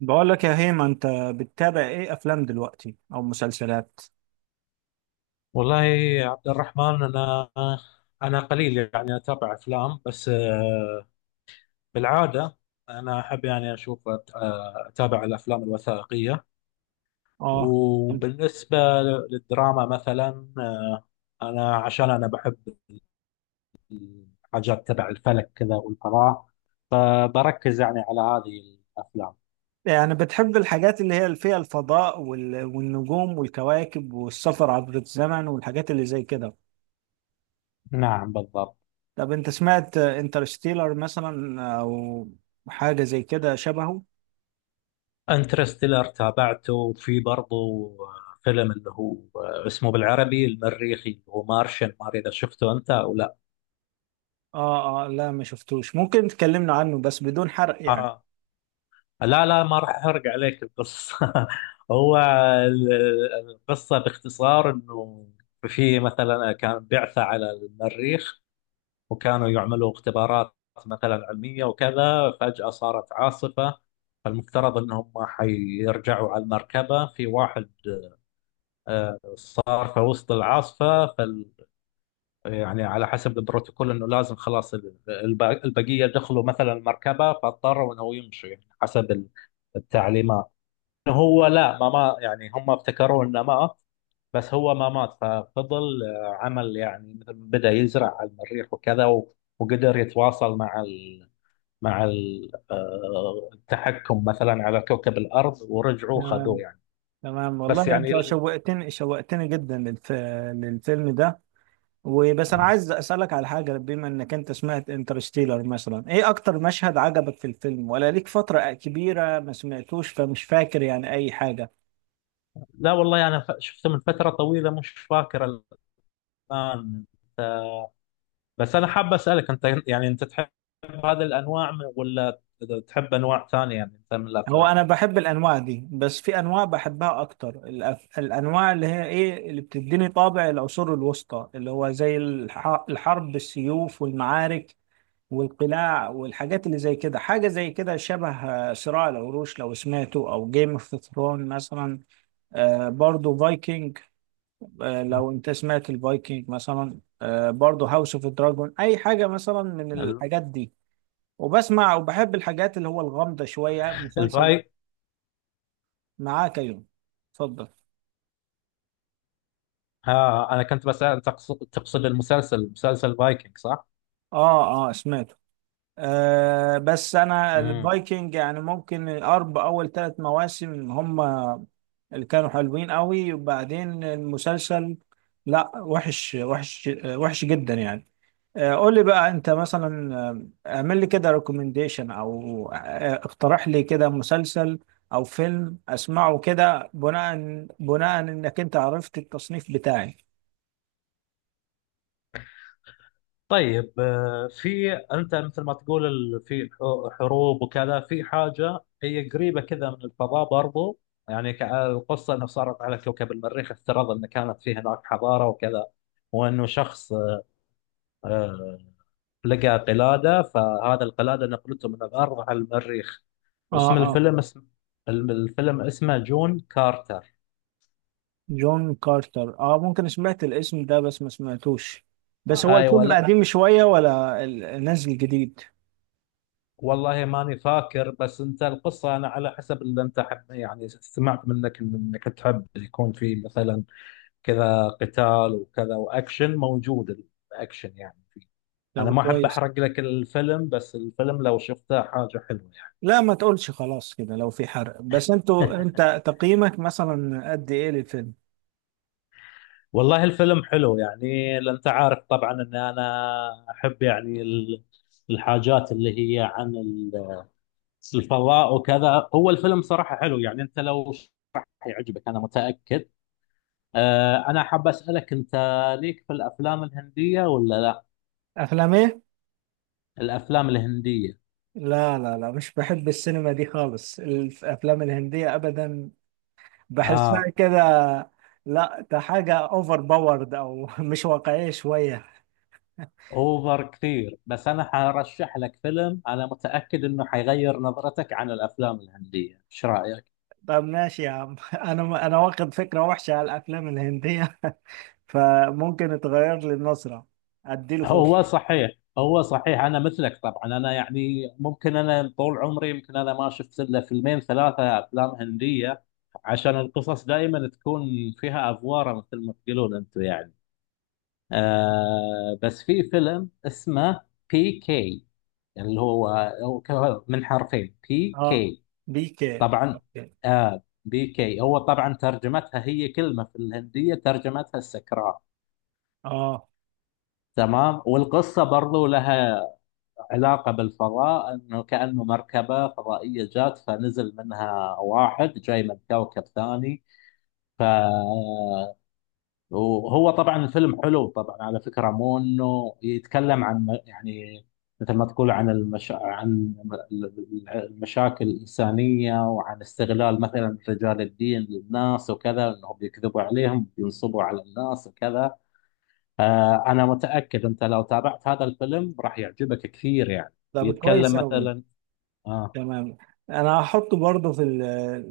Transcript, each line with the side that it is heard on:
right: بقول لك يا هيما، انت بتتابع ايه افلام دلوقتي او مسلسلات؟
left: والله يا عبد الرحمن، أنا قليل يعني أتابع أفلام، بس بالعادة أنا أحب يعني أشوف، أتابع الأفلام الوثائقية.
right: اه،
left: وبالنسبة للدراما مثلا، أنا عشان أنا بحب الحاجات تبع الفلك كذا والفضاء، فبركز يعني على هذه الأفلام.
right: يعني بتحب الحاجات اللي هي فيها الفضاء والنجوم والكواكب والسفر عبر الزمن والحاجات اللي زي كده؟
left: نعم بالضبط.
right: طب انت سمعت انترستيلر مثلا او حاجة زي كده شبهه؟
left: انترستيلر تابعته، وفي برضه فيلم اللي هو اسمه بالعربي المريخي اللي هو مارشن، ما ادري اذا شفته انت او لا.
right: اه، لا ما شفتوش. ممكن تكلمنا عنه بس بدون حرق يعني.
left: آه. لا لا، ما راح احرق عليك القصه. هو ال- القصه باختصار انه في مثلا كان بعثه على المريخ، وكانوا يعملوا اختبارات مثلا علميه وكذا، فجاه صارت عاصفه، فالمفترض انهم حيرجعوا على المركبه، في واحد صار في وسط العاصفة. فال يعني على حسب البروتوكول انه لازم خلاص البقية دخلوا مثلا المركبة، فاضطروا انه هو يمشوا يعني حسب التعليمات. إنه هو لا، ما مات، يعني هم ابتكروا انه مات، بس هو ما مات، ففضل عمل يعني مثل، بدأ يزرع على المريخ وكذا، وقدر يتواصل مع ال، مع التحكم مثلا على كوكب الأرض، ورجعوا خذوه
right: تمام
left: يعني.
right: تمام،
left: بس
right: والله
left: يعني
right: انت شوقتني شوقتني جدا للفيلم ده. وبس انا عايز اسالك على حاجه، بما انك انت سمعت انترستيلر مثلا، ايه اكتر مشهد عجبك في الفيلم؟ ولا ليك فتره كبيره ما سمعتوش فمش فاكر يعني اي حاجه؟
left: لا والله، شفته من فتره طويله، مش فاكر الان. بس انا حاب اسالك انت، يعني انت تحب هذه الانواع ولا تحب انواع ثانيه يعني انت من
right: هو
left: الافلام
right: انا بحب الانواع دي، بس في انواع بحبها اكتر، الانواع اللي هي ايه اللي بتديني طابع العصور الوسطى، اللي هو زي الحرب بالسيوف والمعارك والقلاع والحاجات اللي زي كده. حاجه زي كده شبه صراع العروش لو سمعته، او جيم اوف ثرون مثلا، برضو فايكنج، لو انت سمعت الفايكنج مثلا، برضو هاوس اوف دراجون، اي حاجه مثلا من
left: ال-
right: الحاجات دي. وبسمع وبحب الحاجات اللي هو الغامضه شويه. مسلسل
left: الفاي
right: معاك يوم؟ اتفضل.
left: ها، انا كنت بسال، تقصد المسلسل مسلسل فايكنج صح؟
right: اه، سمعته. آه، بس انا الفايكنج يعني ممكن الارب اول ثلاث مواسم هم اللي كانوا حلوين قوي، وبعدين المسلسل لا، وحش جدا يعني. قول لي بقى انت مثلا، اعمل لي كده ريكومنديشن، او اقترح لي كده مسلسل او فيلم اسمعه كده، بناء انك انت عرفت التصنيف بتاعي.
left: طيب، في انت مثل ما تقول في حروب وكذا، في حاجه هي قريبه كذا من الفضاء برضو. يعني القصه انه صارت على كوكب المريخ، افترض ان كانت فيه هناك حضاره وكذا، وانه شخص آه، لقى قلاده، فهذا القلاده نقلته من الارض على المريخ.
right: اه
left: اسم
right: اه
left: الفيلم اسم الم- الفيلم اسمه جون كارتر.
right: جون كارتر، اه، ممكن سمعت الاسم ده بس ما سمعتوش. بس هو
left: ايوه،
right: الفيلم قديم شوية ولا نازل جديد؟
left: والله ماني فاكر. بس انت القصه انا على حسب اللي انت حب يعني سمعت منك انك تحب يكون في مثلا كذا قتال وكذا، واكشن موجود، الاكشن يعني فيه. انا
right: لو
left: ما احب
right: كويس.
left: احرق لك الفيلم، بس الفيلم لو شفته حاجه حلوه يعني.
right: لا ما تقولش خلاص كده لو في حرق، بس انت تقييمك مثلا قد ايه للفيلم؟
left: والله الفيلم حلو، يعني لأن انت عارف طبعا ان انا احب يعني الحاجات اللي هي عن الفضاء وكذا. هو الفيلم صراحه حلو يعني، انت لو حيعجبك، انا متاكد. أنا حاب أسألك أنت، ليك في الأفلام الهندية ولا لا؟
right: افلام ايه؟
left: الأفلام الهندية.
right: لا لا لا، مش بحب السينما دي خالص، الافلام الهندية ابدا، بحسها
left: آه،
right: كده. لا ده حاجة اوفر باورد او مش واقعية شوية.
left: أوفر كثير، بس أنا حرشح لك فيلم أنا متأكد إنه حيغير نظرتك عن الأفلام الهندية، إيش رأيك؟
right: طب ماشي يا عم انا واخد فكرة وحشة على الافلام الهندية فممكن اتغير لي النظرة، اديله
left: هو
right: فرصة.
left: صحيح هو صحيح أنا مثلك طبعا، أنا يعني ممكن، أنا طول عمري يمكن أنا ما شفت إلا فيلمين ثلاثة أفلام هندية، عشان القصص دائما تكون فيها أفوارة مثل ما تقولون أنتم يعني. آه، بس في فيلم اسمه بي كي، اللي هو، هو من حرفين، بي
right: اه.
left: كي.
right: بيكي.
left: طبعا.
right: اوكي.
left: آه، بي كي هو طبعا ترجمتها هي كلمة في الهندية، ترجمتها السكران.
right: اه.
left: تمام. والقصة برضو لها علاقة بالفضاء، انه كأنه مركبة فضائية جات، فنزل منها واحد جاي من كوكب ثاني. ف، وهو طبعا الفيلم حلو طبعا، على فكرة مو انه يتكلم عن يعني مثل ما تقول عن عن المشاكل الإنسانية، وعن استغلال مثلا رجال الدين للناس وكذا، انهم بيكذبوا عليهم، بينصبوا على الناس وكذا. آه، انا متأكد انت لو تابعت هذا الفيلم راح يعجبك كثير يعني،
right: طب
left: بيتكلم
right: كويس قوي.
left: مثلا. آه،
right: تمام، انا هحطه برضه في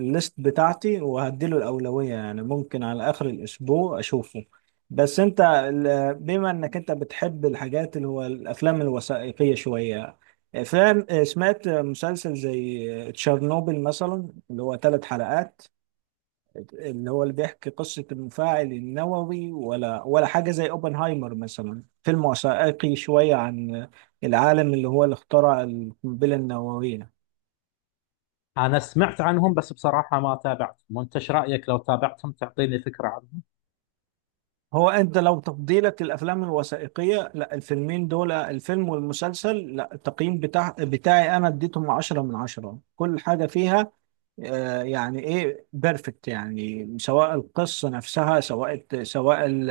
right: الليست بتاعتي، وهديله الاولويه يعني ممكن على اخر الاسبوع اشوفه. بس انت بما انك انت بتحب الحاجات اللي هو الافلام الوثائقيه شويه، افلام، سمعت مسلسل زي تشيرنوبل مثلا اللي هو ثلاث حلقات، اللي هو اللي بيحكي قصه المفاعل النووي؟ ولا حاجه زي اوبنهايمر مثلا، فيلم وثائقي شويه عن العالم اللي هو اللي اخترع القنبله النوويه؟
left: انا سمعت عنهم بس بصراحة ما تابعتهم، وانت ايش رأيك لو تابعتهم تعطيني فكرة عنهم.
right: هو انت لو تفضيلك للافلام الوثائقيه، لا الفيلمين دول الفيلم والمسلسل، لا التقييم بتاعي انا اديتهم 10 من 10. كل حاجه فيها يعني ايه، بيرفكت يعني، سواء القصه نفسها، سواء ال-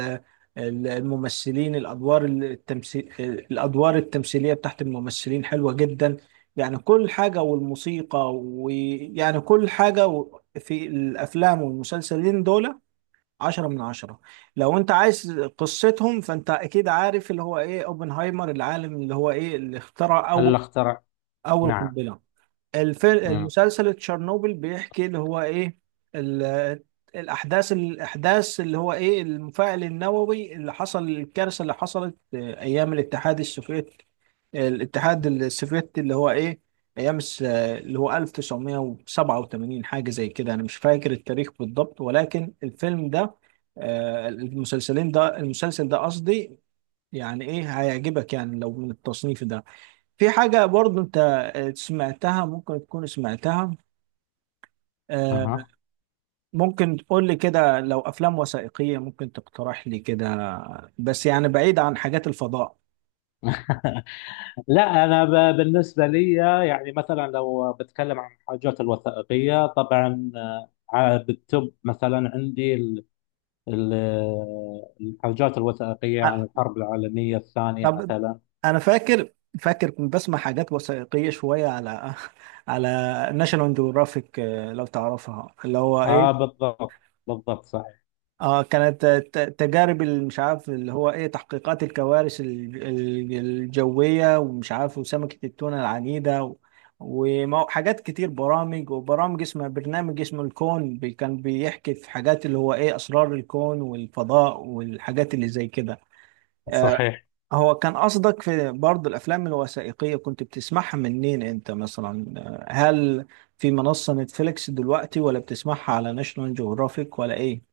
right: ال- الممثلين، الادوار الادوار التمثيليه بتاعت الممثلين حلوه جدا يعني، كل حاجه والموسيقى، ويعني كل حاجه في الافلام والمسلسلين دول عشرة من عشرة. لو انت عايز قصتهم، فانت اكيد عارف اللي هو ايه اوبنهايمر، العالم اللي هو ايه اللي اخترع
left: الاخترع.
right: اول
left: نعم.
right: قنبلة. الفيلم
left: امم.
right: المسلسل تشيرنوبل بيحكي اللي هو ايه ال- الاحداث، اللي هو ايه المفاعل النووي اللي حصل، الكارثه اللي حصلت آه، ايام الاتحاد السوفيتي. الاتحاد السوفيتي، اللي هو ايه، ايام اللي هو 1987، حاجه زي كده، انا مش فاكر التاريخ بالضبط. ولكن الفيلم ده، المسلسل ده قصدي، يعني ايه هيعجبك يعني لو من التصنيف ده. في حاجة برضو انت سمعتها، ممكن تكون سمعتها. آه،
left: اها.
right: ممكن تقول لي كده لو افلام وثائقية ممكن تقترح لي كده، بس يعني بعيد عن حاجات الفضاء.
left: لا، انا بالنسبه لي يعني، مثلا لو بتكلم عن الحاجات الوثائقيه، طبعا بالتوب مثلا عندي ال- الحاجات الوثائقيه عن
right: آه،
left: الحرب العالميه الثانيه
right: طب
left: مثلا.
right: انا فاكر كنت بسمع حاجات وثائقية شوية على على ناشونال جيوغرافيك، لو تعرفها اللي هو
left: اه
right: ايه.
left: بالضبط. بالضبط صحيح
right: اه كانت تجارب مش عارف اللي هو ايه، تحقيقات الكوارث الجوية، ومش عارف، وسمكة التونة العنيدة، حاجات كتير، برامج، وبرامج اسمها برنامج اسمه الكون، كان بيحكي في حاجات اللي هو ايه اسرار الكون والفضاء والحاجات اللي زي كده. آه.
left: صحيح
right: هو كان قصدك في برضه الافلام الوثائقية كنت بتسمعها منين انت مثلا؟ هل في منصة نتفليكس دلوقتي، ولا بتسمعها على ناشونال جيوغرافيك، ولا ايه؟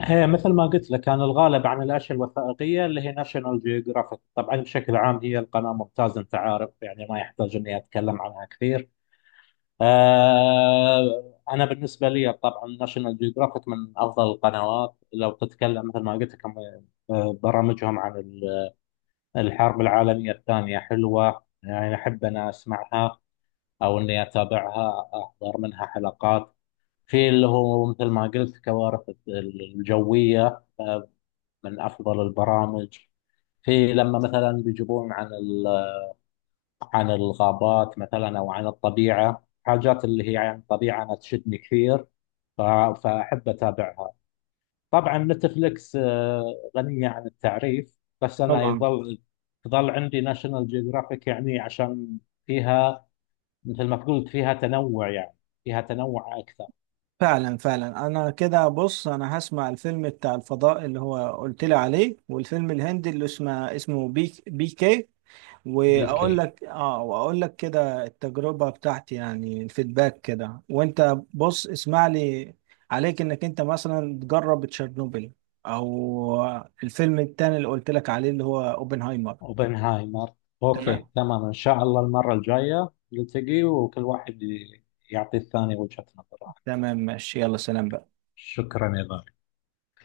left: هي مثل ما قلت لك، كان الغالب عن الاشياء الوثائقيه اللي هي ناشونال جيوغرافيك، طبعا بشكل عام هي القناه ممتازه، انت عارف يعني ما يحتاج اني اتكلم عنها كثير. آه، انا بالنسبه لي طبعا ناشونال جيوغرافيك من افضل القنوات، لو تتكلم مثل ما قلت لك عن برامجهم عن الحرب العالميه الثانيه حلوه يعني، احب انا اسمعها او اني اتابعها، احضر منها حلقات. في اللي هو مثل ما قلت كوارث الجويه، من افضل البرامج. في لما مثلا بيجيبون عن عن الغابات مثلا او عن الطبيعه، حاجات اللي هي عن الطبيعه انا تشدني كثير، ف- فاحب اتابعها. طبعا نتفلكس غنيه عن التعريف، بس انا
right: طبعا.
left: يظل تظل عندي ناشونال جيوغرافيك، يعني عشان فيها مثل ما قلت، فيها تنوع يعني، فيها تنوع اكثر.
right: فعلا فعلا، انا كده بص، انا هسمع الفيلم بتاع الفضاء اللي هو قلت لي عليه، والفيلم الهندي اللي اسمه بي بي كي، واقول
left: بيكي.
right: لك اه، واقول لك كده التجربة بتاعتي يعني الفيدباك كده. وانت بص، اسمع لي، عليك انك انت مثلا تجرب تشيرنوبل، او الفيلم التاني اللي قلت لك عليه اللي هو اوبنهايمر.
left: اوبنهايمر. اوكي
right: تمام.
left: تمام، ان شاء الله المره الجايه نلتقي، وكل واحد يعطي الثاني وجهه نظره.
right: تمام ماشي، يلا سلام بقى.
left: شكرا يا غالي.